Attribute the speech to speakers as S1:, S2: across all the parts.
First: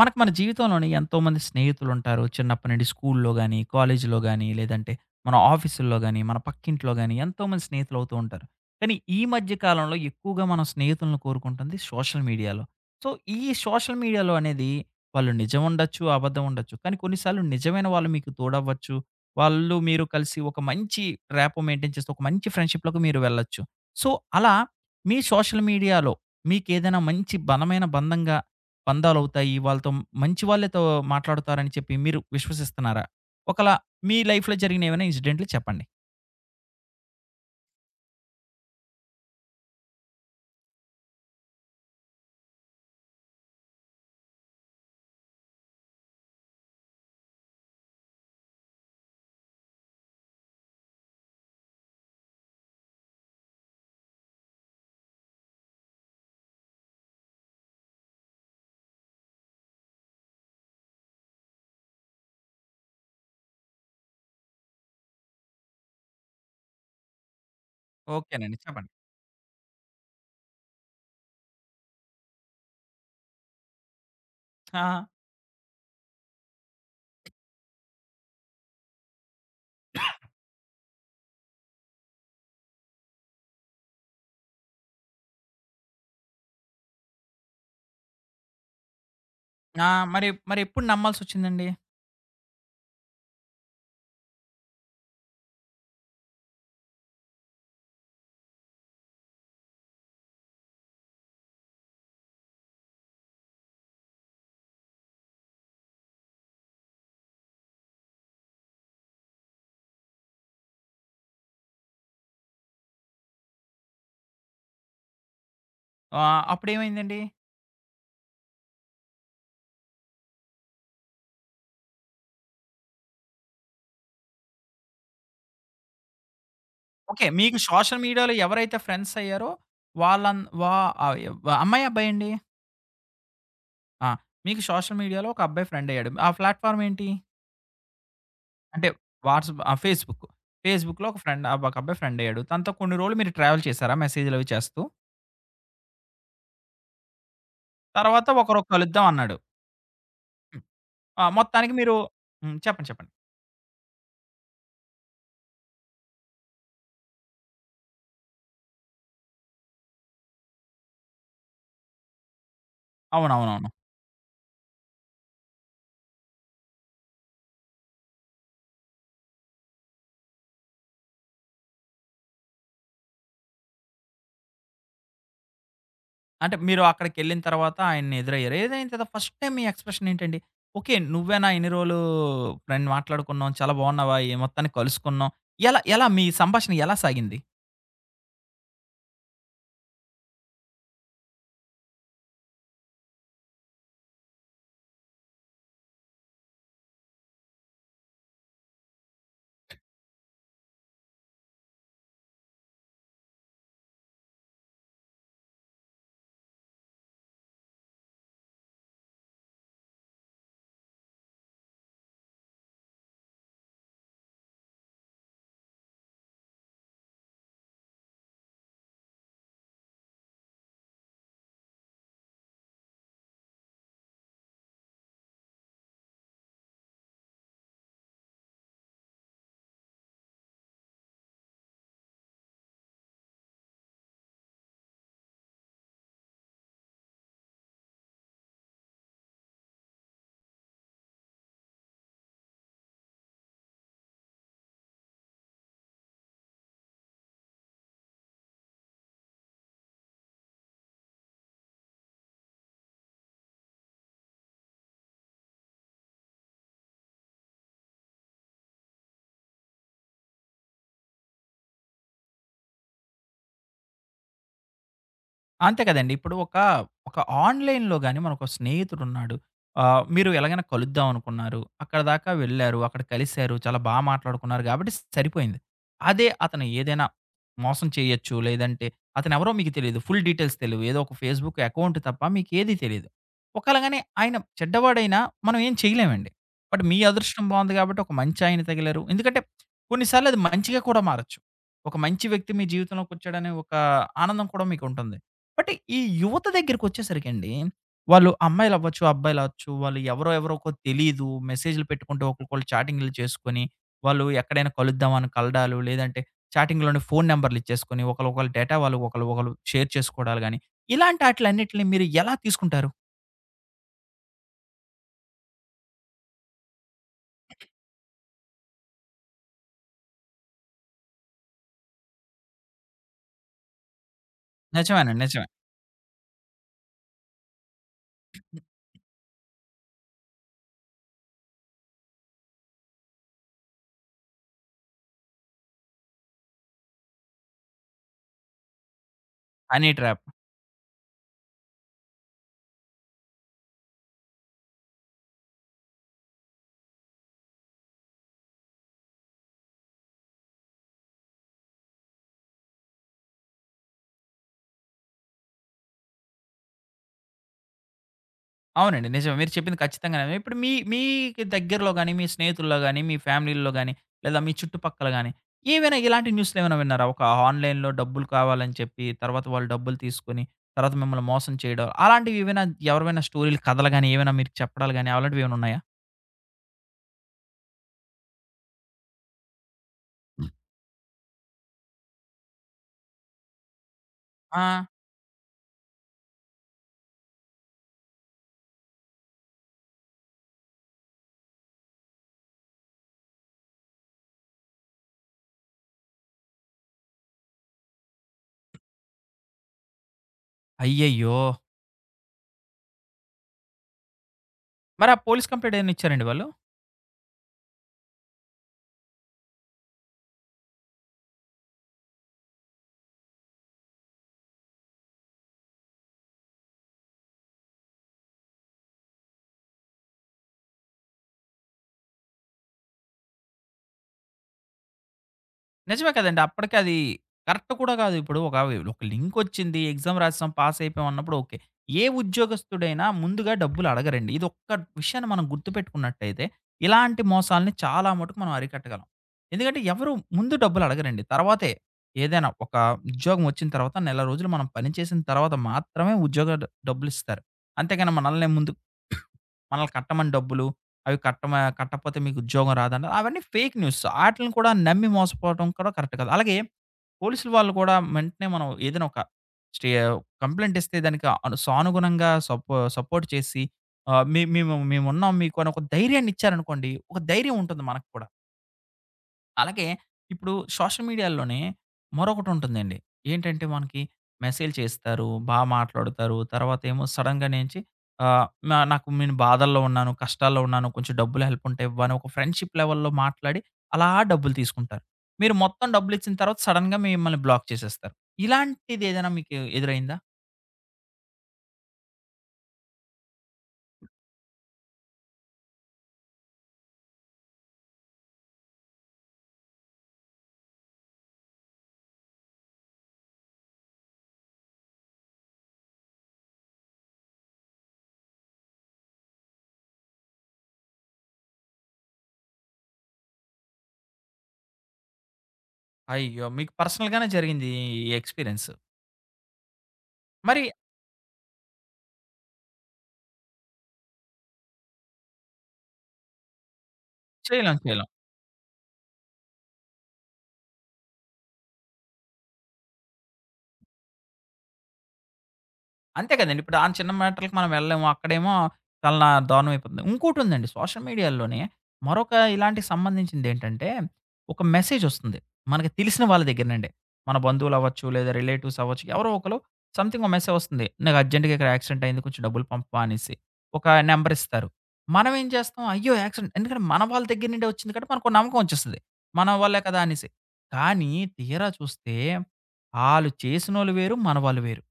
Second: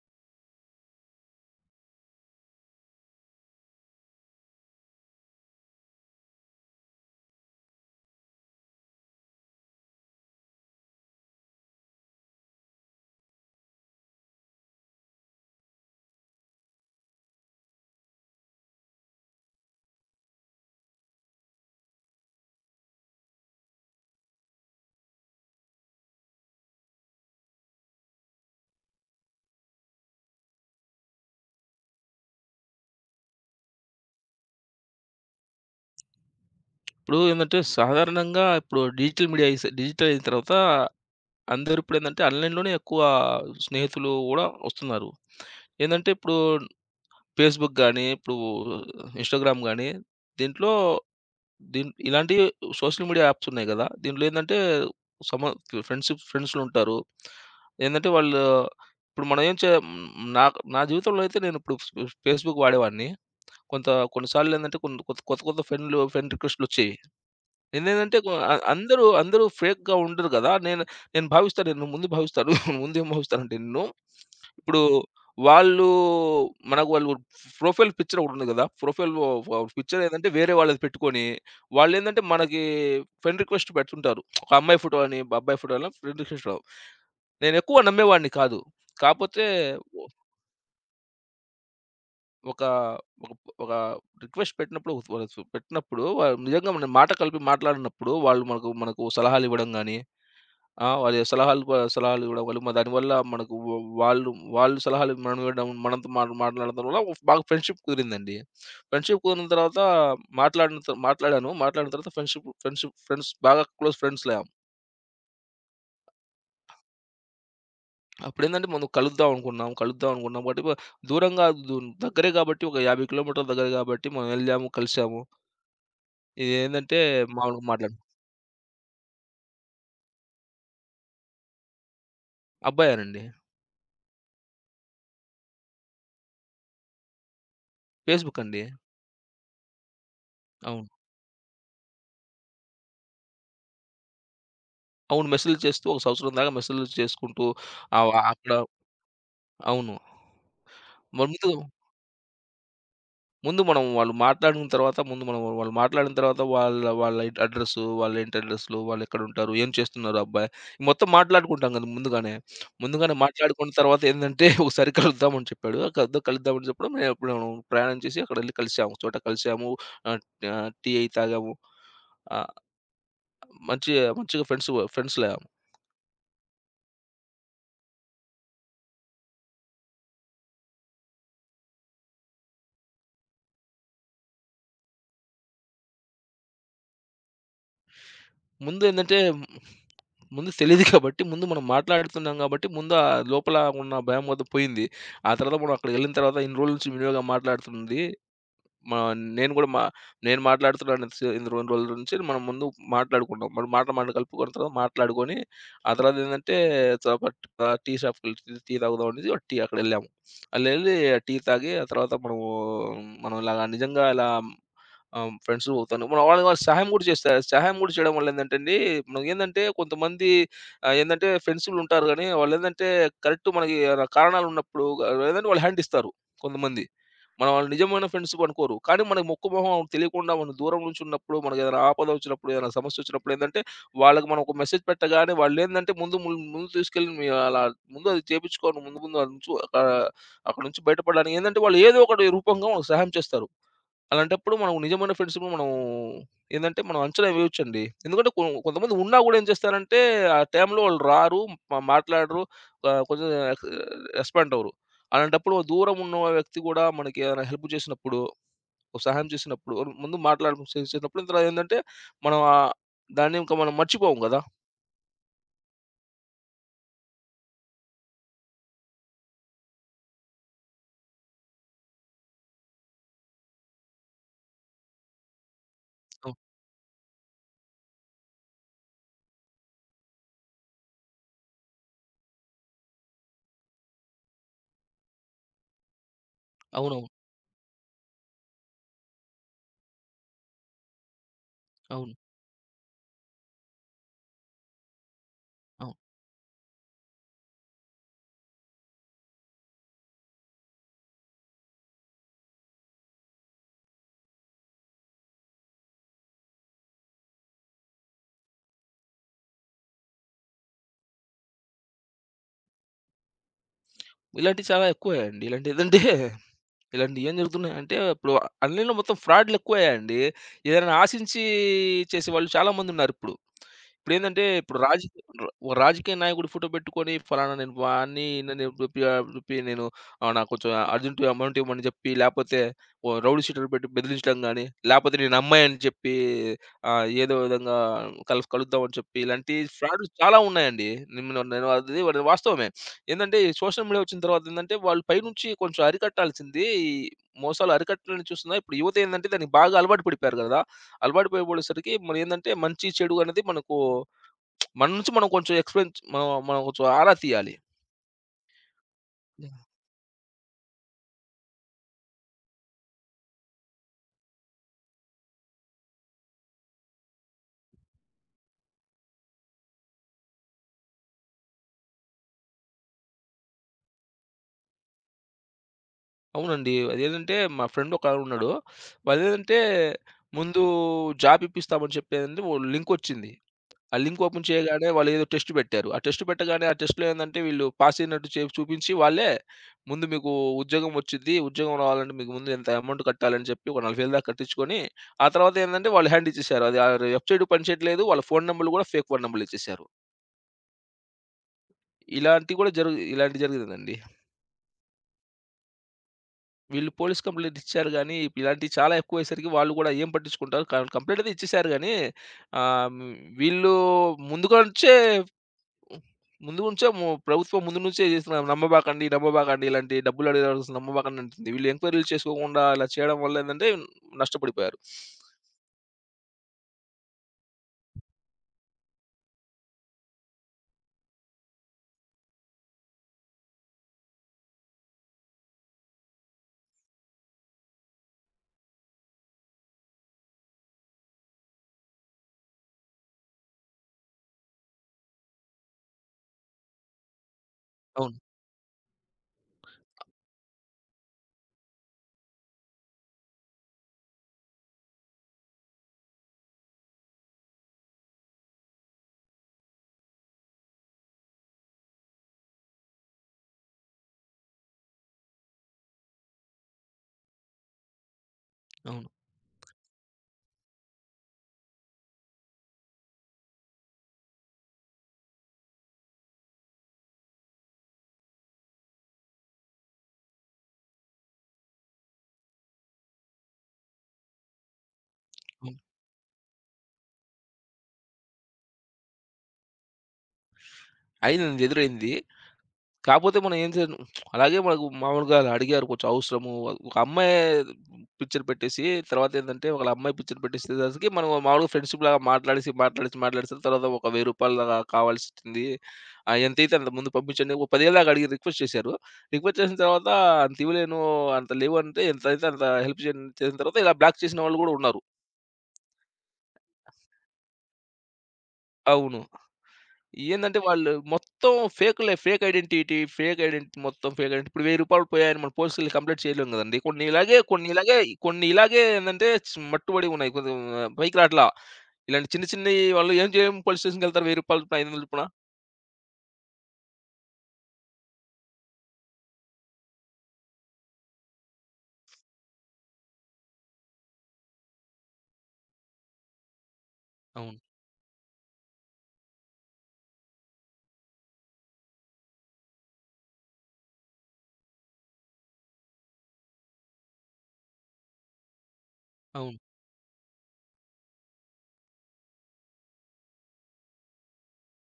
S1: మనకు మన జీవితంలోని ఎంతోమంది స్నేహితులుంటారు. చిన్నప్పటి నుండి స్కూల్‌లో గాని, కాలేజీలో గాని, లేదంటే మన ఆఫీసుల్లో గాని, మన పక్కింట్లో గాని ఎంతోమంది స్నేహితులవుతూ ఉంటారు. కానీ ఈ మధ్య కాలంలో ఎక్కువగా మనం స్నేహితులను కోరుకుంటుంది సోషల్ మీడియాలో. సో, ఈ సోషల్ మీడియాలో అనేది వాళ్ళు నిజం ఉండొచ్చు, అబద్ధం ఉండొచ్చు. కానీ కొన్నిసార్లు నిజమైన వాళ్ళు మీకు తోడవ్వచ్చు. వాళ్ళు మీరు కలిసి ఒక మంచి ర్యాపో మెయింటైన్ చేస్తే ఒక మంచి ఫ్రెండ్‌షిప్‌లోకి మీరు వెళ్ళొచ్చు. సో, అలా మీ సోషల్ మీడియాలో మీకేదైనా మంచి బలమైన బంధంగా బంధాలవుతాయి. మంచి వాళ్ళతో మాట్లాడుతారని చెప్పి మీరు విశ్వసిస్తున్నారా? ఒకళ మీ లైఫ్‌లో జరిగిన ఏమైనా ఇన్సిడెంట్లు చెప్పండి.
S2: ఇప్పుడు ఏందంటే సాధారణంగా ఇప్పుడు డిజిటల్ మీడియా ఏసే డిజిటల్ అయిన తర్వాత అందరూ ఇప్పుడేందంటే ఆన్‌లైన్‌లోనే ఎక్కువ స్నేహితులు గూడా వస్తున్నారు. ఏందంటే ఇప్పుడు ఫేస్‌బుక్ గానీ, ఇప్పుడు ఇన్‌స్టాగ్రామ్ గానీ దీంట్లో ఇలాంటి సోషల్ మీడియా యాప్స్ ఉన్నాయి గదా! దీంట్లో ఏందంటే సమ ఫ్రెండ్సులుంటారు. ఏందంటే వాళ్ళు ఇప్పుడు మనం నా నా జీవితంలో అయితే నేనిప్పుడు ఫేస్‌బుక్ వాడేవాడిని. కొంత కొన్నిసార్లు ఏంటంటే కొత్త కొత్త ఫ్రెండ్ రిక్వెస్ట్‌లొచ్చేయి. నేనేందంటే కొ అ
S1: ఓకేనండి. చెప్పండి.
S2: అందరూ అందరూ ఫేక్‌గా ఉండరు గదా! నేను నేను భావిస్తా నేను ముందు భావిస్తాను. ముందు ఏం భావిస్తానంటే నిన్ను, ఇప్పుడు
S1: ఆ!
S2: వాళ్ళు వాళ్ళు ప్రొఫైల్ పిక్చర్ ఒకటుంది గదా! ప్రొఫైల్ ఒ ఒ పిక్చర్ ఏదంటే వేరే వాళ్ళది పెట్టుకొని, వాళ్ళేందంటే మనకి ఫ్రెండ్ రిక్వెస్ట్ పెడుతుంటారు. ఒక అమ్మాయి ఫోటో అని, అబ్బాయి ఫోటో అలా ఫ్రెండ్ రిక్వెస్ట్ రావు. నేనెక్కువ నమ్మేవాడిని కాదు. కాపోతే
S1: ఆ! మరి మరెప్పుడు నమ్మాల్సొచ్చిందండి?
S2: ఒక ఒక ఒక రిక్వెస్ట్ పెట్టినప్పుడు వాళ్ళు నిజంగా మనం మాట కలిపి మాట్లాడినప్పుడు వాళ్ళు మనకు మనకు సలహాలివ్వడం గాని, ఆ! వాళ్ళ సలహాలు వ సలహాలు ఇవ్వడం వల్ల దానివల్ల మనకు వ వాళ్ళు వాళ్ళు సలహాలు మనం ఇవ్వడం, మనతో మాట మాట్లాడడం వల్ల ఒక బాగా ఫ్రెండ్‌షిప్ కుదిరిందండి. ఫ్రెండ్‌షిప్ కుదిరిన తర్వాత మాట్లాడిన త మాట్లాడాను. మాట్లాడిన తర్వాత ఫ్రెండ్‌షిప్ ఫ్రెండ్‌షిప్ ఫ్రెండ్స్ బాగా క్లోజ్ ఫ్రెండ్స్‌లయ్యాం.
S1: ఆహ్, అప్పుడేమైందండి?
S2: అప్పుడేందంటే మనం కలుద్దాం అనుకున్నాం. కలుద్దాం అనుకున్నాం. బట్ దూరంగా దూ దగ్గరే కాబట్టి ఒక 50 కిలోమీటర్ల దగ్గర కాబట్టి మనం ఎళ్ళాము, కలిసాము. ఇదేందంటే
S1: ఓకే. మీకు
S2: మామూలుగా మాట్లాడు.
S1: సోషల్ మీడియాలో ఎవరైతే ఫ్రెండ్స్ అయ్యారో వాళ్ళన్ వా ఆహ్, అమ్మాయా? అబ్బాయా అండి?
S2: అబ్బాయేనండి.
S1: ఆ! మీకు సోషల్ మీడియాలో ఒక అబ్బాయి ఫ్రెండ్ అయ్యాడు. ఆ ప్లాట్‌ఫార్మ్ ఏంటి?
S2: ఫేస్‌బుక్ అండి.
S1: అంటే వాట్సాప్ ఆ! ఫేస్‌బుక్.
S2: అవును.
S1: ఫేస్‌బుక్‌లో ఒక ఫ్రెండ్ ఆహ్, ఒక అబ్బాయి ఫ్రెండ్ అయ్యాడు. తనతో కొన్ని రోజులు మీరు ట్రావెల్ చేసారా? మెసేజ్‌లవి చేస్తూ.
S2: అవును. మెసేజ్‌లు చేస్తూ ఒక సంవత్సరం దాకా మెసేజ్‌లు చేసుకుంటూ ఆహ్,
S1: తర్వాత
S2: అక్కడ
S1: ఒకరోజు కలుద్దాం అన్నాడు.
S2: అవును.
S1: ఆ!
S2: మరి ముందు,
S1: మొత్తానికి మీరు హ్మ్. చెప్పండి. చెప్పండి.
S2: ముందు మనం వాళ్ళు మాట్లాడిన తర్వాత ముందు మనం వాళ్ళు మాట్లాడిన తర్వాత వాళ్ళ వాళ్ళ ఇంటి అడ్రెస్సు, వాళ్ళ ఇంటి అడ్రెస్‌లు, వాళ్ళెక్కడుంటారు, ఏం చేస్తున్నారు అబ్బాయి, మొత్తం మాట్లాడుకుంటాం కదా ముందుగానే. ముందుగానే
S1: అవునవునవును.
S2: మాట్లాడుకున్న తర్వాత ఏందంటే ఒకసారి కలుద్దామని చెప్పాడు. కలుద్దామని చెప్పడం నే అప్పుడు ప్రయాణం చేసి అక్కడెళ్లి కలిసాము. ఒక చోట కలిసాము. ఆహ్, టీ అయి తాగాము. ఆ! మంచి మంచిగా ఫ్రెండ్స్. ఫ్రెండ్స్‌లా.
S1: అంటే మీరు అక్కడికెళ్ళిన తర్వాత ఆయన్ని ఎదురయ్యారు. ఎదురైన తర్వాత ఫస్ట్ టైమ్ మీ ఎక్స్‌ప్రెషన్ ఏంటండి? ఓకే. నువ్వేనా ఇన్ని రోజులు ఫ్రెండ్ మాట్లాడుకున్నాం. చాలా బాగున్నావా? ఈ మొత్తానికి కలుసుకున్నాం. ఎలా ఎలా మీ సంభాషణ ఎలా సాగింది?
S2: ముందేందంటే ముందు తెలీదు కాబట్టి, ముందు మనం మాట్లాడుతున్నాం కాబట్టి, ముందు ఆ లోపల ఉన్న భయం మొత్తం పోయింది. ఆ తర్వాత మనం అక్కడికెళ్ళిన తర్వాత ఇన్ని రోజుల నుంచి విడివిడిగా మాట్లాడుతుంది. మా నేను గూడా మా నేను మాట్లాడుతున్నాను ఇంత సే ఇన్ని 2 రోజుల నుంచి మనం ముందు మాట్లాడుకున్నాం. మరి మాటలు మాట కలుపుకున్న తర్వాత మాట్లాడుకొని, ఆ తర్వాత ఏందంటే టీ షాప్‌కెళ్ళి టీ టీ తాగుదాం అనేసి ఒక టీ అక్కడెళ్ళాము. అల్లెళ్ళి టీ తాగి ఆ తర్వాత మనం ఇలాగ నిజంగా ఇలా ఆహ్, ఫ్రెండ్స్ అవుతాను. మనం వాళ్ళు వాళ్ళు సహాయం గూడా చేస్తారు. సహాయం గూడా చేయడం వల్ల ఏందంటే అండి, మనకు ఏందంటే కొంతమంది ఆహ్, ఏందంటే ఫ్రెండ్సులుంటారు గానీ, వాళ్ళేందంటే కరెక్ట్ మనకి ఏదైనా కారణాలున్నప్పుడు ఆహ్, ఏందంటే వాళ్ళు హ్యాండ్ ఇస్తారు కొంతమంది. మనం వాళ్ళు నిజమైన ఫ్రెండ్స్ అనుకోరు. కానీ మనకు మొక్కు మొహం వాళ్ళకి తెలియకుండా మనం దూరం నుంచి ఉన్నప్పుడు, మనకేదైనా ఆపద వచ్చినప్పుడు, ఏదైనా సమస్య వచ్చినప్పుడు ఏందంటే, వాళ్ళకి మనం ఒక మెసేజ్ పెట్టగానే వాళ్ళేందంటే ముందు తీసుకెళ్ళి మీ అలా ముందు అది చేపించుకొని ముందు ముందు ఆడ నుంచి ఆహ్, అక్కడి నుంచి బయటపడడానికి ఏందంటే, వాళ్ళు ఏదో ఒకటి రూపంగా మనకు సహాయం చేస్తారు. అలాంటప్పుడు మనం నిజమైన ఫ్రెండ్షిప్‌ని మనం ఏందంటే మనం అంచనా వేయొచ్చండి. ఎందుకంటే కొంతమంది ఉన్నా గూడా ఏం చేస్తారంటే, ఆ టైంలో వాళ్ళు రారు, మాట్లాడరు, ఆహ్, కొంచెం ఎక్ రెస్పాండ్ అవ్వరు. అలాంటప్పుడు దూరం ఉన్న వ్యక్తి గూడా మనకి ఏదైనా హెల్ప్ చేసినప్పుడు, ఒక సహాయం చేసినప్పుడు, ముందు మాట్లాడడం చే చేసినప్పుడు తర్వాత ఏందంటే, మనం ఆహ్, దాన్ని ఇంకా మనం మర్చిపోము గదా!
S1: అంతే కదండీ. ఇప్పుడు ఒక ఆన్‌లైన్‌లో గాని మనకో స్నేహితుడున్నాడు. ఆహ్, మీరు ఎలాగైనా కలుద్దాం అనుకున్నారు. అక్కడ దాకా వెళ్లారు. అక్కడ కలిసారు. చాలా బా మాట్లాడుకున్నారు కాబట్టి సరిపోయింది. అదే
S2: అవును.
S1: అతను ఏదైనా మోసం చేయొచ్చు. లేదంటే అతనెవరో మీకు తెలీదు. ఫుల్ డీటెయిల్స్ తెలీవు. ఏదో ఒక ఫేస్‌బుక్ అకౌంట్ తప్ప మీకేది తెలీదు. ఒకేళ గాని ఆయన చెడ్డవాడైనా మనం ఏం చేయలేమండి. బట్ మీ
S2: అవునవును.
S1: అదృష్టం బావుంది కాబట్టి ఒక మంచి ఆయన తగిలారు. ఎందుకంటే కొన్ని సార్లు అది మంచిగా కూడా మారొచ్చు. ఒక
S2: అవును.
S1: మంచి వ్యక్తి మీ జీవితంలోకొచ్చాడనే ఒక ఆనందం కూడా మీకుంటుంది. బట్
S2: అవును.
S1: ఈ యువత దగ్గరికొచ్చేసరికండి, వాళ్ళు అమ్మాయిలవ్వచ్చు, అబ్బాయిలవచ్చు, వాళ్ళు ఎవరో ఎవరికో తెలీదు. మెసేజ్‌లు పెట్టుకుంటూ ఒకరికొకళ్ళు చాటింగ్‌లు చేసుకొని, వాళ్ళు ఎక్కడైనా కలుద్దాం అని కలడాలు, లేదంటే చాటింగ్‌లోనే ఫోను నంబర్‌లు ఇచ్చేసుకొని, ఒకళ్ళొకళ్ళ డేటా వాళ్ళు ఒకళ్ళు ఒకళ్ళు షేర్ చేసుకోవడాలు గాని, ఇలాంటి ఆటిలన్నిటిని మీరు ఎలా తీసుకుంటారు?
S2: ఇలాంటివి చాలా ఎక్కువే అండి. ఇలాంటి ఏదంటే ఇలాంటియి ఏం జరుగుతున్నాయంటే, ఇప్పుడు ఆన్‌లైన్‌లో మొత్తం ఫ్రాడ్‌లెక్కువయ్యాయండి. ఏదైనా ఆశించి చేసేవాళ్ళు చాలా మందున్నారిప్పుడు. ఇప్పుడేందంటే, ఇప్పుడు
S1: నిజమేనండి.
S2: రాజకీ
S1: నిజమే.
S2: ర ఓ రాజకీయ నాయకుడు ఫోటో పెట్టుకొని, ఫలానా నేను వాడిని నేను రూపీ నేను ఆహ్, నాకు కొంచెం అర్జెంట్ అమౌంట్ ఇవ్వమని చెప్పి, లేపోతే ఓ రౌడీ షీటర్ పెట్టి బెదిరించడం గానీ, లేపోతే నేను అమ్మాయని చెప్పి ఆహ్, ఏదో విధంగా కలుద్దామని చెప్పి, ఇలాంటి
S1: హనీ
S2: ఫ్రాడ్‌లు
S1: ట్రాప్.
S2: చాలా ఉన్నాయండి. నిమ్ను నేను అది వాస్తవమే. ఏందంటే, ఈ సోషల్ మీడియా వచ్చిన తర్వాతేందంటే, వాళ్ళు పైనుంచి కొంచెం అరికట్టాల్సింది ఈ మోసాలు అరికట్టడానికి చూస్తున్నారు. ఇప్పుడు యువత ఏందంటే, దానికి బాగా అలవాటు పడిపోయారు గదా! అలవాటు పడిపోయేసరికి మరేందంటే, మంచి, చెడు అనేది మనకు మన నుంచి మనం కొంచెం ఆరా తీయాలి.
S1: అవునండి. నిజమే. మీరు
S2: యాహ్!
S1: చెప్పింది ఖచ్చితంగానే. ఇప్పుడు మీకు దగ్గరలో గాని, మీ స్నేహితుల్లో గాని, మీ ఫ్యామిలీ‌ల్లో గాని, లేదా మీ చుట్టుపక్కల గాని, ఏవైనా ఇలాంటి న్యూస్‌లేమైనా విన్నారా? ఒక ఆన్‌లైన్‌లో డబ్బులు కావాలని చెప్పి, తర్వాత వాళ్ళు డబ్బులు తీసుకొని, తర్వాత మిమ్మల్ని మోసం చేయడం, అలాంటివి ఏవైనా ఎవరివైనా స్టోరీలు, కథలు గాని, ఏవైనా మీకు చెప్పడాలు గాని, అలాంటివేమైనా ఉన్నాయా?
S2: అవునండి. అదేంటంటే, మా ఫ్రెండ్ ఒకాయనున్నాడు. వాడేంటంటే, ముందు జాబ్ ఇప్పిస్తామని చెప్పేదండి ఓ లింకొచ్చింది. ఆ లింక్ ఓపెన్
S1: ఆ!
S2: చేయగానే వాళ్ళేదో టెస్ట్ పెట్టారు. ఆ టెస్ట్ పెట్టగానే ఆ టెస్ట్‌లో ఏందంటే వీళ్ళు పాస్ అయినట్టు చూపించి వాళ్ళే ముందు మీకు ఉద్యోగం వచ్చిద్ది. ఉద్యోగం రావాలంటే మీకు ముందు ఇంత అమౌంట్ కట్టాలని చెప్పి ఒక 40,000 దాకా కట్టించుకొని, ఆ తర్వాత ఏందంటే వాళ్ళు హ్యాండ్ ఇచ్చేసారు. అది ఆ వెబ్‌సైట్ పనిచేయట్లేదు. వాళ్ళ ఫోను నంబర్‌లు కూడా ఫేక్ ఫోను నంబర్‌లు ఇచ్చేసారు.
S1: అయ్యయ్యో!
S2: ఇలాంటివి కూడా జరుగు ఇలాంటివి జరిగిందండి.
S1: మరి ఆ పోలీస్ కంప్లెయింట్ ఏమైనా ఇచ్చారండి వాళ్ళు?
S2: వీళ్ళు పోలీస్ కంప్లెయింట్ ఇచ్చారు గానీ, ఇలాంటివి చాలా ఎక్కువయ్యేసరికి వాళ్ళు కూడా ఏం పట్టించుకుంటారు. కంప్లెయింట్ అయితే ఇచ్చేసారు గానీ, ఆహ్, హ్మ్, వీళ్ళు ముందుగా నుంచే హ్మ్. ముందు నుంచే ము ప్రభుత్వం ముందు నుంచే చేస్తున్నారు. నమ్మబాకండి, నమ్మబాకండి ఇలాంటి డబ్బులు అడిగేవాళ్ళు నమ్మబాకండి అంటుంది. వీళ్ళు ఎంక్వైరీలు చేసుకోకుండా ఇలా చేయడం వల్ల ఏందంటే నష్టపడిపోయారు.
S1: నిజమే కదండీ! అప్పటికి అది కరెక్ట్ కూడా కాదు. ఇప్పుడు ఒక ఒక లింకొచ్చింది, ఎగ్జామ్ రాసాం, పాస్ అయిపోయాం అన్నప్పుడు ఓకే. ఏ ఉద్యోగస్తుడైనా ముందుగా డబ్బులు అడగరండి. ఇదొక్క విషయాన్ని మనం గుర్తుపెట్టుకున్నట్టయితే, ఇలాంటి మోసాల్ని చాలా మటుకు మనం అరికట్టగలం. ఎందుకంటే ఎవరు ముందు డబ్బులు అడగరండి. తర్వాతే ఏదైనా ఒక ఉద్యోగం వచ్చిన తర్వాత, నెల రోజులు మనం పని చేసిన తర్వాత మాత్రమే ఉద్యోగ డ డబ్బులిస్తారు. అంతేగాని
S2: అవును.
S1: మనల్ని కట్టమని డబ్బులు అవి కట్టమా కట్టకపోతే మీకు ఉద్యోగం రాదన్నారు. అవన్నీ ఫేక్ న్యూస్. ఆటిల్ని కూడా నమ్మి మోసపోవటం కూడా కరెక్ట్ కాదు. అలాగే పోలీసులు వాళ్ళు కూడా వెంటనే మనం ఏదైనా ఒక స్టే కంప్లెయింట్ ఇస్తే దానికి సానుగుణంగా సపోర్ట్ చేసి ఆహ్, "మే మేము మేమున్నాం మీకు" అని ఒక ధైర్యాన్ని ఇచ్చారనుకోండి, ఒక ధైర్యం ఉంటుంది మనకు కూడా.
S2: అవును.
S1: అలాగే ఇప్పుడు సోషల్ మీడియాలోనే మరొకటుంటుందండి. ఏంటంటే మనకి మెసేజ్ చేస్తారు, బా మాట్లాడుతారు. తర్వాతేమో సడెన్‌గా నుంచి ఆహ్, నా నాకు నేను బాధల్లో ఉన్నాను, కష్టాల్లో ఉన్నాను, కొంచెం డబ్బులు హెల్ప్ ఉంటే ఇవ్వు అని ఒక ఫ్రెండ్‌షిప్ లెవెల్‌లో మాట్లాడి అలా డబ్బులు తీసుకుంటారు. మీరు
S2: అవును.
S1: మొత్తం డబ్బులిచ్చిన తర్వాత సడెన్‌గా మిమ్మల్ని బ్లాక్ చేసేస్తారు. ఇలాంటిదేదైనా మీకు ఎదురైందా?
S2: అయిందండి ఎదురైంది. కాపోతే మనం ఏం చేయను. అలాగే మనకు మామూలుగా అలా అడిగారు కొంచెం అవసరము. ఒక అమ్మాయి పిక్చర్ పెట్టేసి తర్వాత ఏందంటే ఒకళ్ళ అమ్మాయి పిక్చర్ పెట్టేసేసరికి మనం మామూలుగా ఫ్రెండ్‌షిప్‌లాగా మాట్లాడేసి మాట్లాడేసిన తర్వాత ఒక రూ. 1000 దాకా కావాల్సింది ఆహ్, ఎంతైతే అంత ముందు పంపించండి. ఒక 10,000 దాకా అడిగి రిక్వెస్ట్ చేశారు. రిక్వెస్ట్ చేసిన తర్వాత అంత ఇవ్వలేను, అంత లేవు అంటే ఎంతైతే అంత హెల్ప్ చేయండి చేసిన తర్వాత ఇలా బ్లాక్ చేసిన వాళ్ళు గూడా ఉన్నారు.
S1: అయ్యో! మీకు పర్సనల్‌గానే జరిగింది ఈ ఎక్స్‌పీరియన్స్.
S2: అవును. ఏందంటే
S1: మరి
S2: వాళ్ళు మొత్తం ఫేకులే. ఫేక్ ఐడెంటిటీ, ఫేక్ ఐడెంటిటీ మొత్తం ఫేక్ ఐడెంటిటీ. ఇప్పుడు రూ. 1000 పోయాయని మనం పోలీసులకి కంప్లెయింట్ చేయలేం గదండీ.
S1: చేయలేం చేయలేం.
S2: కొన్ని ఇలాగే ఏందంటే మట్టుబడి ఉన్నాయి. కొంచెం ఆ, పైకి రాట్లా. ఇలాంటి చిన్నయి వాళ్ళు ఏం జేయం పోలీస్ స్టేషన్‌కెళ్తారు రూ. 1000 రూపాయలు, రూ. 500 చొప్పున.
S1: అంతే కదండీ. ఇప్పుడు ఆన్ చిన్న మ్యాటర్‌లకి మనం వెళ్ళలేము. అక్కడేమో చాలా దారుణం అయిపోతుంది. ఇంకోటుందండి సోషల్ మీడియాలోనే మరొక ఇలాంటికి సంబంధించిందేంటంటే, ఒక మెసేజొస్తుంది. మనకి తెలిసిన వాళ్ళ దగ్గర నుండే. మన
S2: అవును.
S1: బంధువులవ్వచ్చు, లేదా రిలేటివ్స్ అవ్వచ్చు. ఎవరో ఒకళ్ళు సంథింగ్ ఒక మెసేజొస్తుంది. నాకు అర్జెంట్‌గా ఇక్కడ యాక్సిడెంట్ అయింది. కొంచెం డబ్బులు పంపవా అనేసి. ఒక నంబర్ ఇస్తారు. మనం ఏం చేస్తాం? అయ్యో! యాక్సిడెంట్ ఎందుకంటే మన వాళ్ళ దగ్గర నుండే వచ్చింది కాబట్టి మనకో నమ్మకం వచ్చేస్తది. మన
S2: అవును.
S1: వాళ్ళే కదా! అనేసి. కానీ తీరా చూస్తే ఆళ్ళు చేసినోళ్ళు వేరు, మన వాళ్ళు వేరు.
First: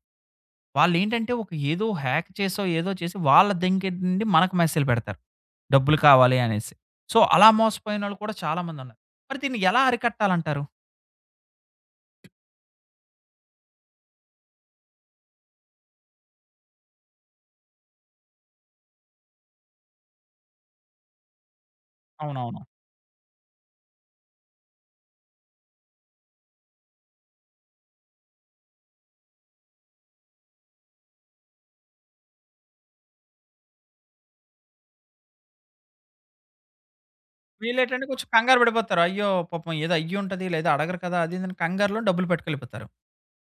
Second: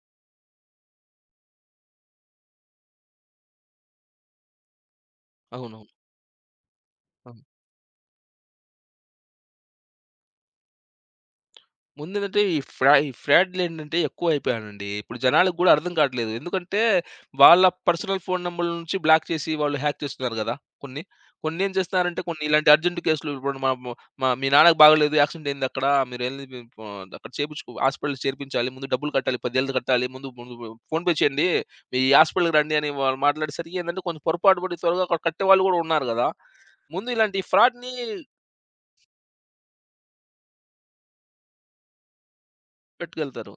S1: వాళ్ళేంటంటే ఒక ఏదో హ్యాక్ చేసో, ఏదో చేసి వాళ్ళ దగ్గర నుండి మనకు మెసేజ్‌లు పెడతారు.
S2: అవునవును.
S1: డబ్బులు కావాలి అనేసి. సో,
S2: అవును.
S1: అలా మోసపోయినోళ్ళు కూడా చాలా మందున్నారు. మరి దీన్ని ఎలా అరికట్టాలంటారు?
S2: ముందేంటంటే ఈ ఫ్రాడ్‌లేంటంటే ఎక్కువైపోయానండి. ఇప్పుడు జనాలకు గూడా అర్థం కావట్లేదు. ఎందుకంటే వాళ్ళ పర్సనల్ ఫోన్ నంబర్‌ల నుంచి బ్లాక్ చేసి వాళ్ళు హ్యాక్ చేస్తున్నారు గదా! కొన్ని. కొన్నేం చేస్తున్నారంటే కొన్ని
S1: అవునవును.
S2: ఇలాంటి అర్జెంట్ కేసులు ఇప్పుడు మా మీ నాన్నకి బాగోలేదు. యాక్సిడెంట్ అయిందక్కడ. మీరెళ్లి మీ ప అక్కడ హాస్పిటల్‌లో చేర్పించాలి. ముందు డబ్బులు కట్టాలి. 10,000 కట్టాలి. ముందు ముందు ఫోన్‌పే చేయండి. మీ హాస్పిటల్‌కి రండి అని వాళ్ళు మాట్లాడేసరికి ఏందంటే కొంచెం పొరపాటు పడి త్వరగా అక్కడ కట్టేవాళ్ళు గూడా ఉన్నారు గదా! ముందు ఇలాంటి ఫ్రాడ్‌ని
S1: వీళ్ళేంటంటే కొంచెం కంగారు పడిపోతారు. అయ్యో! పాపం ఏదో అయ్యుంటది లేదా అడగరు కదా! అది ఇదని కంగారులో డబ్బులు పట్టుకెళ్ళిపోతారు.
S2: పట్టుకెళ్తారు.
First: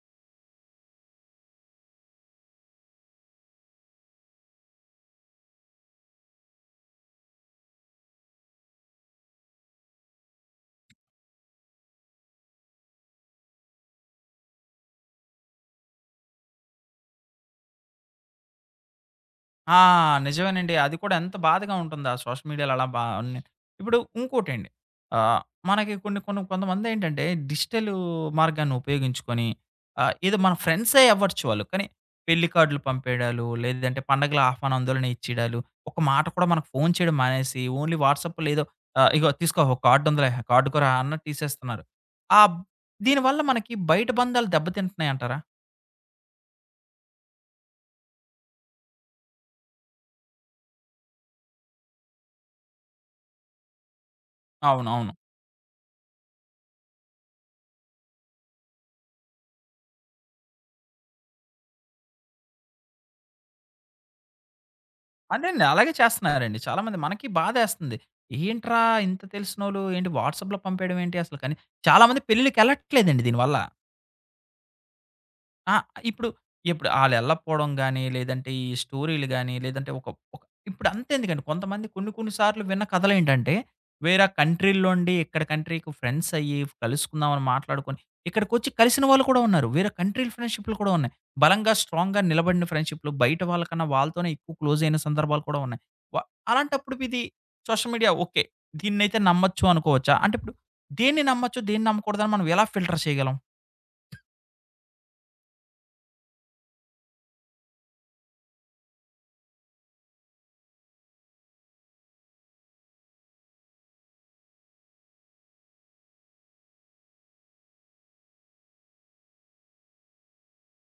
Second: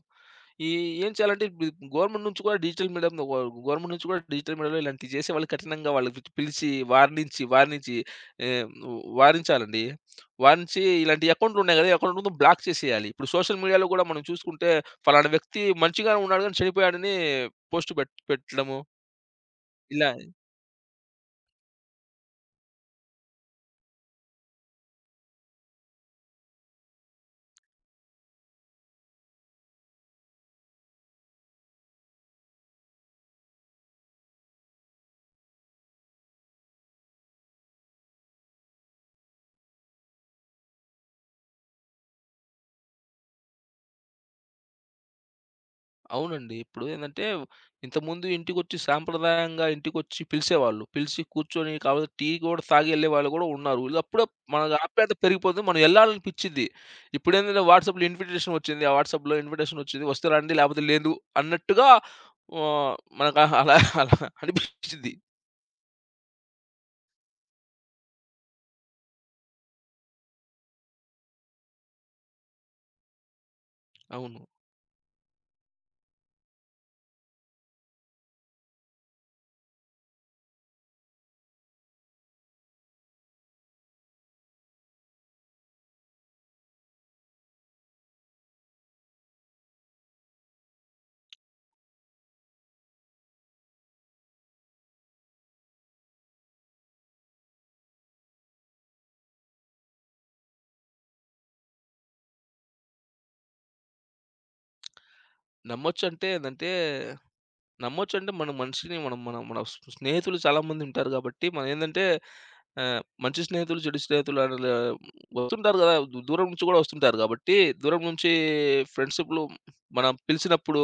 S2: ఈ ఏం చేయాలంటే ఇప్పుడు గవర్నమెంట్ నుంచి కూడా డిజిటల్ మీడియాలో ఇలాంటివి చేసే వాళ్ళు కఠినంగా వాళ్ళని పిలిచి పిలిచి వార్నించి ఆహ్, వారించాలండి. వారించి ఇలాంటి అకౌంట్లు ఉన్నాయి కదా! ఈ అకౌంట్ మొత్తం బ్లాక్ చేసేయాలి. ఇప్పుడు సోషల్ మీడియాలో కూడా మనం చూసుకుంటే, ఫలానా వ్యక్తి మంచిగానే ఉన్నాడు గాని చెడిపోయాడని పోస్ట్ పెట్ పెట్టడము
S1: ఆ!
S2: ఇలా
S1: నిజమేనండి. అది కూడా ఎంత బాధగా ఉంటుందా సోషల్ మీడియాలో అలా బా అన్ని. ఇప్పుడు ఇంకోటండి. ఆహ్, మనకి కొన్ని కొన్ని కొంతమందేంటంటే డిజిటలు మార్గాన్ని ఉపయోగించుకొని ఆహ్, ఏదో మన ఫ్రెండ్సే అవ్వచ్చు వాళ్ళు. కానీ పెళ్లి కార్డులు పంపేయడాలు, లేదంటే పండగల ఆహ్వాన ఆందోళన ఇచ్చేయడాలు, ఒక మాట కూడా మనకు ఫోను చేయడం మానేసి ఓన్లీ వాట్సాప్‌లో ఏదో ఆహ్, ఇగో తీసుకో ఒక కార్డుందిలే కార్డుకోరా అన్నట్టు తీసేస్తున్నారు. ఆబ్ దీనివల్ల మనకి బయట బంధాలు దెబ్బతింటున్నాయంటారా?
S2: అవునండి. ఇప్పుడు ఏందంటే, ఇంతకుముందు ఇంటికొచ్చి సాంప్రదాయంగా ఇంటికొచ్చి పిలిసేవాళ్ళు. పిలిచి కూర్చొని కావాలంటే టీ కూడా తాగి ఎళ్ళేవాళ్ళు గూడా ఉన్నారు. ఇది అప్పుడే మన
S1: అవునవును.
S2: ఆప్యాయత పెరిగిపోతుంది. మనం ఎళ్ళాలనిపిచ్చిద్ది. ఇప్పుడేంటంటే వాట్సాప్‌లో ఇన్విటేషన్ వచ్చింది. ఆ వాట్సాప్‌లో ఇన్విటేషన్ వచ్చింది. వస్తే రండి లేకపోతే లేదు అన్నట్టుగా ఆహ్, మనకు అలా అలా అనిపిచ్చిద్ది.
S1: అదేండి. అలాగే చేస్తన్నారండి. చాలామంది మనకి బాధేస్తుంది. ఏంట్రా ఇంత తెలిసినోళ్ళు ఏంటి వాట్సాప్‌లో పంపేయడం ఏంటి అసలు కానీ చాలామంది పెళ్ళిళ్ళకెళ్ళట్లేదండి దీనివల్ల.
S2: అవును.
S1: ఆ! ఇప్పుడు, ఇప్పుడు ఆళ్ళెళ్ళకపోవడం గాని, లేదంటే ఈ స్టోరీలు గాని, లేదంటే ఒక ఒక ఇప్పుడు అంతెందుకండి కొంతమంది కొన్ని కొన్ని సార్లు విన్న కథలేంటంటే, వేరే కంట్రీ‌ల్లోండి ఇక్కడ కంట్రీకి ఫ్రెండ్స్ అయ్యి కలుసుకుందామని మాట్లాడుకొని, ఇక్కడికొచ్చి కలిసిన వాళ్ళు కూడా ఉన్నారు. వేరే కంట్రీ‌ల ఫ్రెండ్‌షిప్‌లు కూడా ఉన్నాయి. బలంగా స్ట్రాంగ్‌గా నిలబడిన ఫ్రెండ్‌షిప్‌లు బయట వాళ్ళకన్నా వాళ్ళతోనే ఎక్కువ క్లోజ్ అయిన సందర్భాలు కూడా ఉన్నాయి. వ అలాంటప్పుడు ఇది సోషల్ మీడియా ఓకే. దీన్నైతే నమ్మొచ్చు అనుకోవచ్చా? అంటే ఇప్పుడు దేన్ని నమ్మొచ్చు, దేన్ని నమ్మకూడదని మనం ఎలా ఫిల్టర్ చేయగలం?
S2: నమ్మొచ్చంటే ఏందంటే నమ్మొచ్చంటే మన మనిషిని మనం మనం మన స్ స్నేహితులు చాలామంది ఉంటారు గాబట్టి, మనమేందంటే ఆహ్, మంచి స్నేహితులు, చెడు స్నేహితులు అనలా వస్తుంటారు గదా! దూరం నుంచి గూడా వస్తుంటారు గాబట్టి, దూరం నుంచి ఫ్రెండ్షిప్‌లు మనం పిలిచినప్పుడు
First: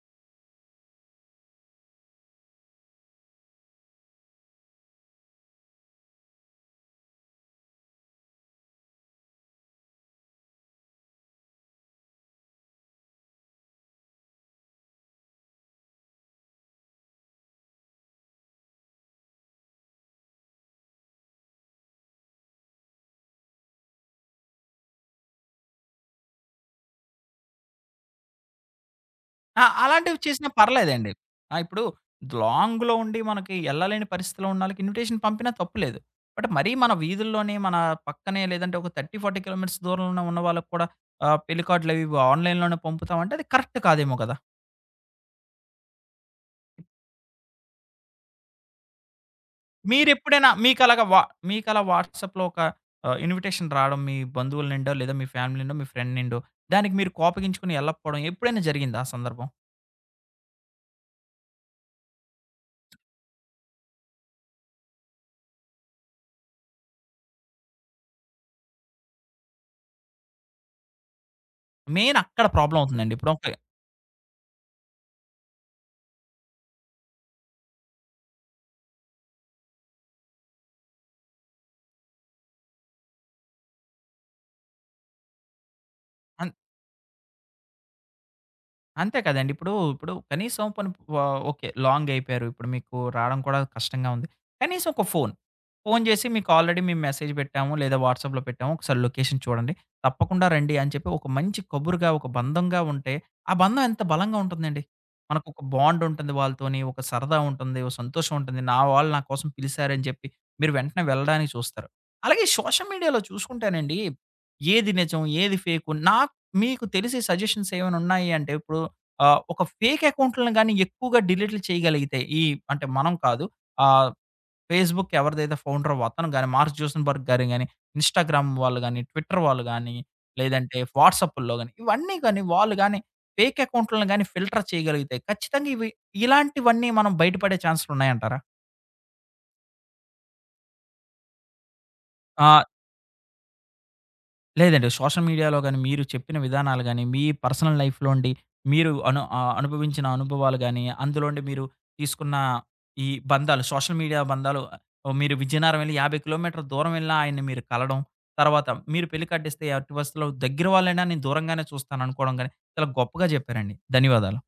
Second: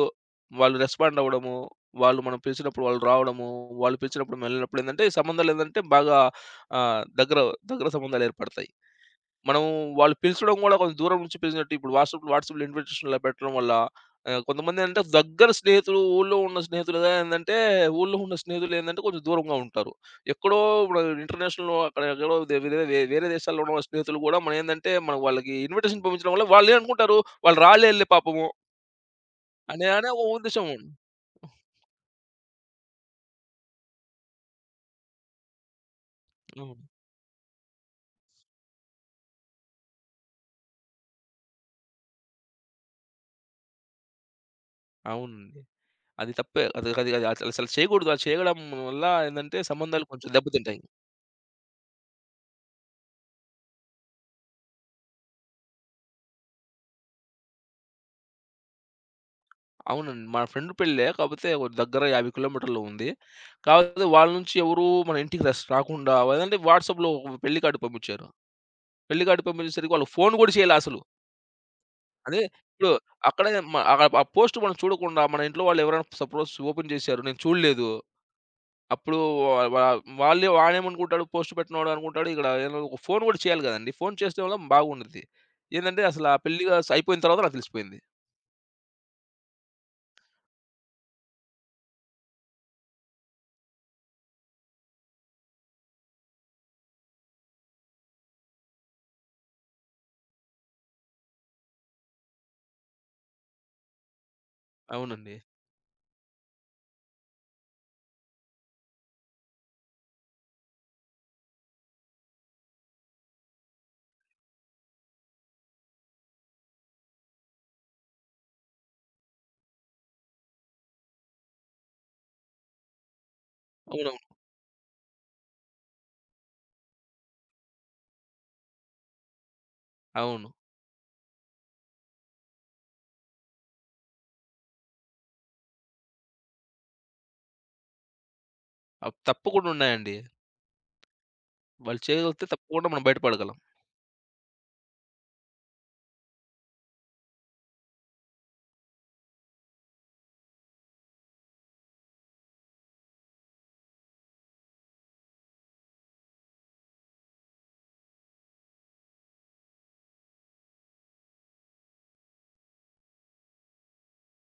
S2: వాళ్ళు రెస్పాండ్ అవ్వడము, వాళ్ళు మనం పిలిచినప్పుడు వాళ్ళు రావడము, వాళ్ళు పిలిచినప్పుడు మనం వెళ్ళినప్పుడేందంటే, ఈ సంబంధాలేందంటే బాగా ఆహ్, దగ్గర దగ్గర సంబంధాలేర్పడతాయి. మనం వాళ్ళు పిలిచడం గూడా కొంచెం దూరం నుంచి పిలిచినట్టు ఇప్పుడు వాట్సాప్‌లో వాట్సాప్‌లో ఇన్విటేషన్ ఇలా పెట్టడం వల్ల ఆహ్, కొంతమందేంటంటే దగ్గర స్నేహితులు, ఊళ్ళో ఉన్న స్నేహితులు ఏందంటే ఊళ్ళో ఉన్న స్నేహితులేందంటే కొంచెం దూరంగా ఉంటారు. ఎక్కడో ఇప్పుడు ఇంటర్నేషనల్‌లో అక్కడ ఎక్కడో దే వేరే వే వేరే దేశాల్లో ఉన్న స్నేహితులు గూడా మనమేందంటే మనం వాళ్ళకి ఇన్విటేషన్ పంపించడం వల్ల వాళ్ళేమనుకుంటారు వాళ్ళు రాళ్ళేళ్ళే పాపము
S1: ఆ!
S2: అని అనే
S1: అలాంటివి
S2: ఒక
S1: చేసినా
S2: ఉద్దేశం.
S1: పర్లేదండి. ఆ! ఇప్పుడు లాంగ్‌లో ఉండి మనకి ఎళ్ళలేని పరిస్థితిలో ఉన్నోళ్ళకి ఇన్విటేషన్ పంపినా తప్పులేదు. బట్ మరీ
S2: అవును.
S1: మన వీధుల్లోనే, మన పక్కనే లేదంటే ఒక 30, 40 కిలోమీటర్స్ దూరంలో ఉన్న వాళ్ళకి కూడా ఆహ్, పెళ్లి కార్డులవి ఇవి ఆన్‌లైన్‌లోనే పంపుతామంటే అది కరెక్ట్ కాదేమో కదా!
S2: అవునండి. అది తప్పే. అది అది అది అసలు అసలు చేయకూడదు. అలా చేయడం వల్ల ఏందంటే సంబంధాలు కొంచెం
S1: మీరెప్పుడైనా
S2: దెబ్బతింటాయి.
S1: మీకలాగా వా మీకలా వాట్సాప్‌లో ఒక ఆహ్, ఇన్విటేషన్ రావడం మీ బంధువుల నిండో, లేదా మీ ఫ్యామిలీ నిండో, మీ ఫ్రెండ్ నిండో దానికి మీరు కోపగించుకొని ఎళ్ళకపోవడం ఎప్పుడైనా జరిగిందా ఆ సందర్భం?
S2: అవునండి. మా ఫ్రెండ్ పెళ్ళే. కాపోతే ఒక దగ్గర 50 కిలోమీటర్‌లో ఉంది. కాకపోతే వాళ్ళ నుంచి ఎవరు మన ఇంటికి రాకుండా అదంటే వాట్సాప్‌లో ఒక పెళ్లి కార్డ్ పంపించారు. పెళ్లి కార్డ్ పంపించేసరికి వాళ్ళు ఫోన్ గూడా చేయలే అసలు.
S1: మెయిన్
S2: అదే
S1: అక్కడ ప్రాబ్లమ్
S2: ఇప్పుడు
S1: అవుతుందండి. ఇప్పుడు
S2: అక్కడే
S1: ఓకే.
S2: మ ఆ ఆ పోస్ట్ మనం చూడకుండా మన ఇంట్లో వాళ్ళు ఎవరైనా సపోజ్ ఓపెన్ చేశారు. నేను చూడలేదు. అప్పుడు వా వా వాడేమనుకుంటాడు పోస్ట్ పెట్టినోడు అనుకుంటాడు. ఇక్కడ ఏదో ఒక ఫోన్ గూడా చేయాలి గదండీ! ఫోన్ చేస్తే వల్ల బాగుండుద్ది. ఏందంటే అసలు ఆ
S1: అన్
S2: పెళ్లిగా అయిపోయిన తర్వాత నాకు తెలిసిపోయింది.
S1: అంతే కదండీ. ఇప్పుడు కనీసం పోనీ వ ఓకే. లాంగ్ అయిపోయారు. ఇప్పుడు మీకు రావడం కూడా కష్టంగా ఉంది. కనీసం ఒక ఫోన్. ఫోన్ చేసి మీకు ఆల్రెడీ మేము మెసేజ్ పెట్టాము, లేదా వాట్సాప్‌లో పెట్టాము. ఒకసారి లొకేషన్ చూడండి. తప్పకుండా రండి అని చెప్పి ఒక మంచి కబురుగా, ఒక బంధంగా ఉంటే, ఆ బంధం ఎంత బలంగా ఉంటుందండి.
S2: అవునండి.
S1: మనకొక బాండ్ ఉంటుంది వాళ్ళతోని. ఒక సరదా ఉంటుంది. ఒక సంతోషం ఉంటుంది. నా వాళ్ళు నా కోసం పిలిసారని చెప్పి మీరు వెంటనే వెళ్ళడానికి చూస్తారు. అలాగే సోషల్ మీడియాలో చూసుకుంటేనండి, ఏది నిజం, ఏది ఫేకు మీకు తెలిసి సజెషన్స్ ఏమైనా ఉన్నాయి అంటే ఇప్పుడు ఆహ్, ఒక ఫేక్ అకౌంట్‌లని గాని ఎక్కువగా డిలీట్లు చేయగలిగితే ఈ అంటే మనం కాదు. ఆహ్,
S2: అవునవును.
S1: ఫేస్‌బుక్ ఎవరిదైతే ఫౌండరో అతను గాని, మార్క్ జూసన్‌బర్గ్ గారు గాని, ఇన్‌స్టాగ్రామ్ వాళ్ళు గాని, ట్విట్టర్ వాళ్ళు గాని,
S2: అవును.
S1: లేదంటే వాట్సాపుల్లో గాని, ఇవన్నీ గాని వాళ్ళు గాని ఫేక్ అకౌంట్‌లని గాని ఫిల్టర్ చేయగలిగితే ఖచ్చితంగా ఇవి ఇలాంటివన్నీ మనం బయటపడే ఛాన్సులున్నాయంటారా?
S2: అవి తప్పకుండా ఉన్నాయండి. వాళ్ళు చేయగలిగితే
S1: ఆ!
S2: తప్పకుండా మనం బయట పడగలం.
S1: లేదండి. సోషల్ మీడియాలో గాని, మీరు చెప్పిన విధానాలు గాని, మీ పర్సనల్ లైఫ్‌లోండి మీరు ఆహ్, అనుభవించిన అనుభవాలు గాని, అందులోండి మీరు తీసుకున్న ఈ బంధాలు, సోషల్ మీడియా బంధాలు ఆహ్, మీరు విజయనగరం వెళ్లి 50 కిలోమీటర్ల దూరం వెళ్ళినా ఆయన్ని మీరు కలడం, తర్వాత మీరు పెళ్లి కట్టిస్తే ఎట్టి పరిస్థితిలో దగ్గర వాళ్ళైనా నేను దూరంగానే చూస్తాననుకోవడం గాని, చాలా గొప్పగా చెప్పారండి. ధన్యవాదాలు.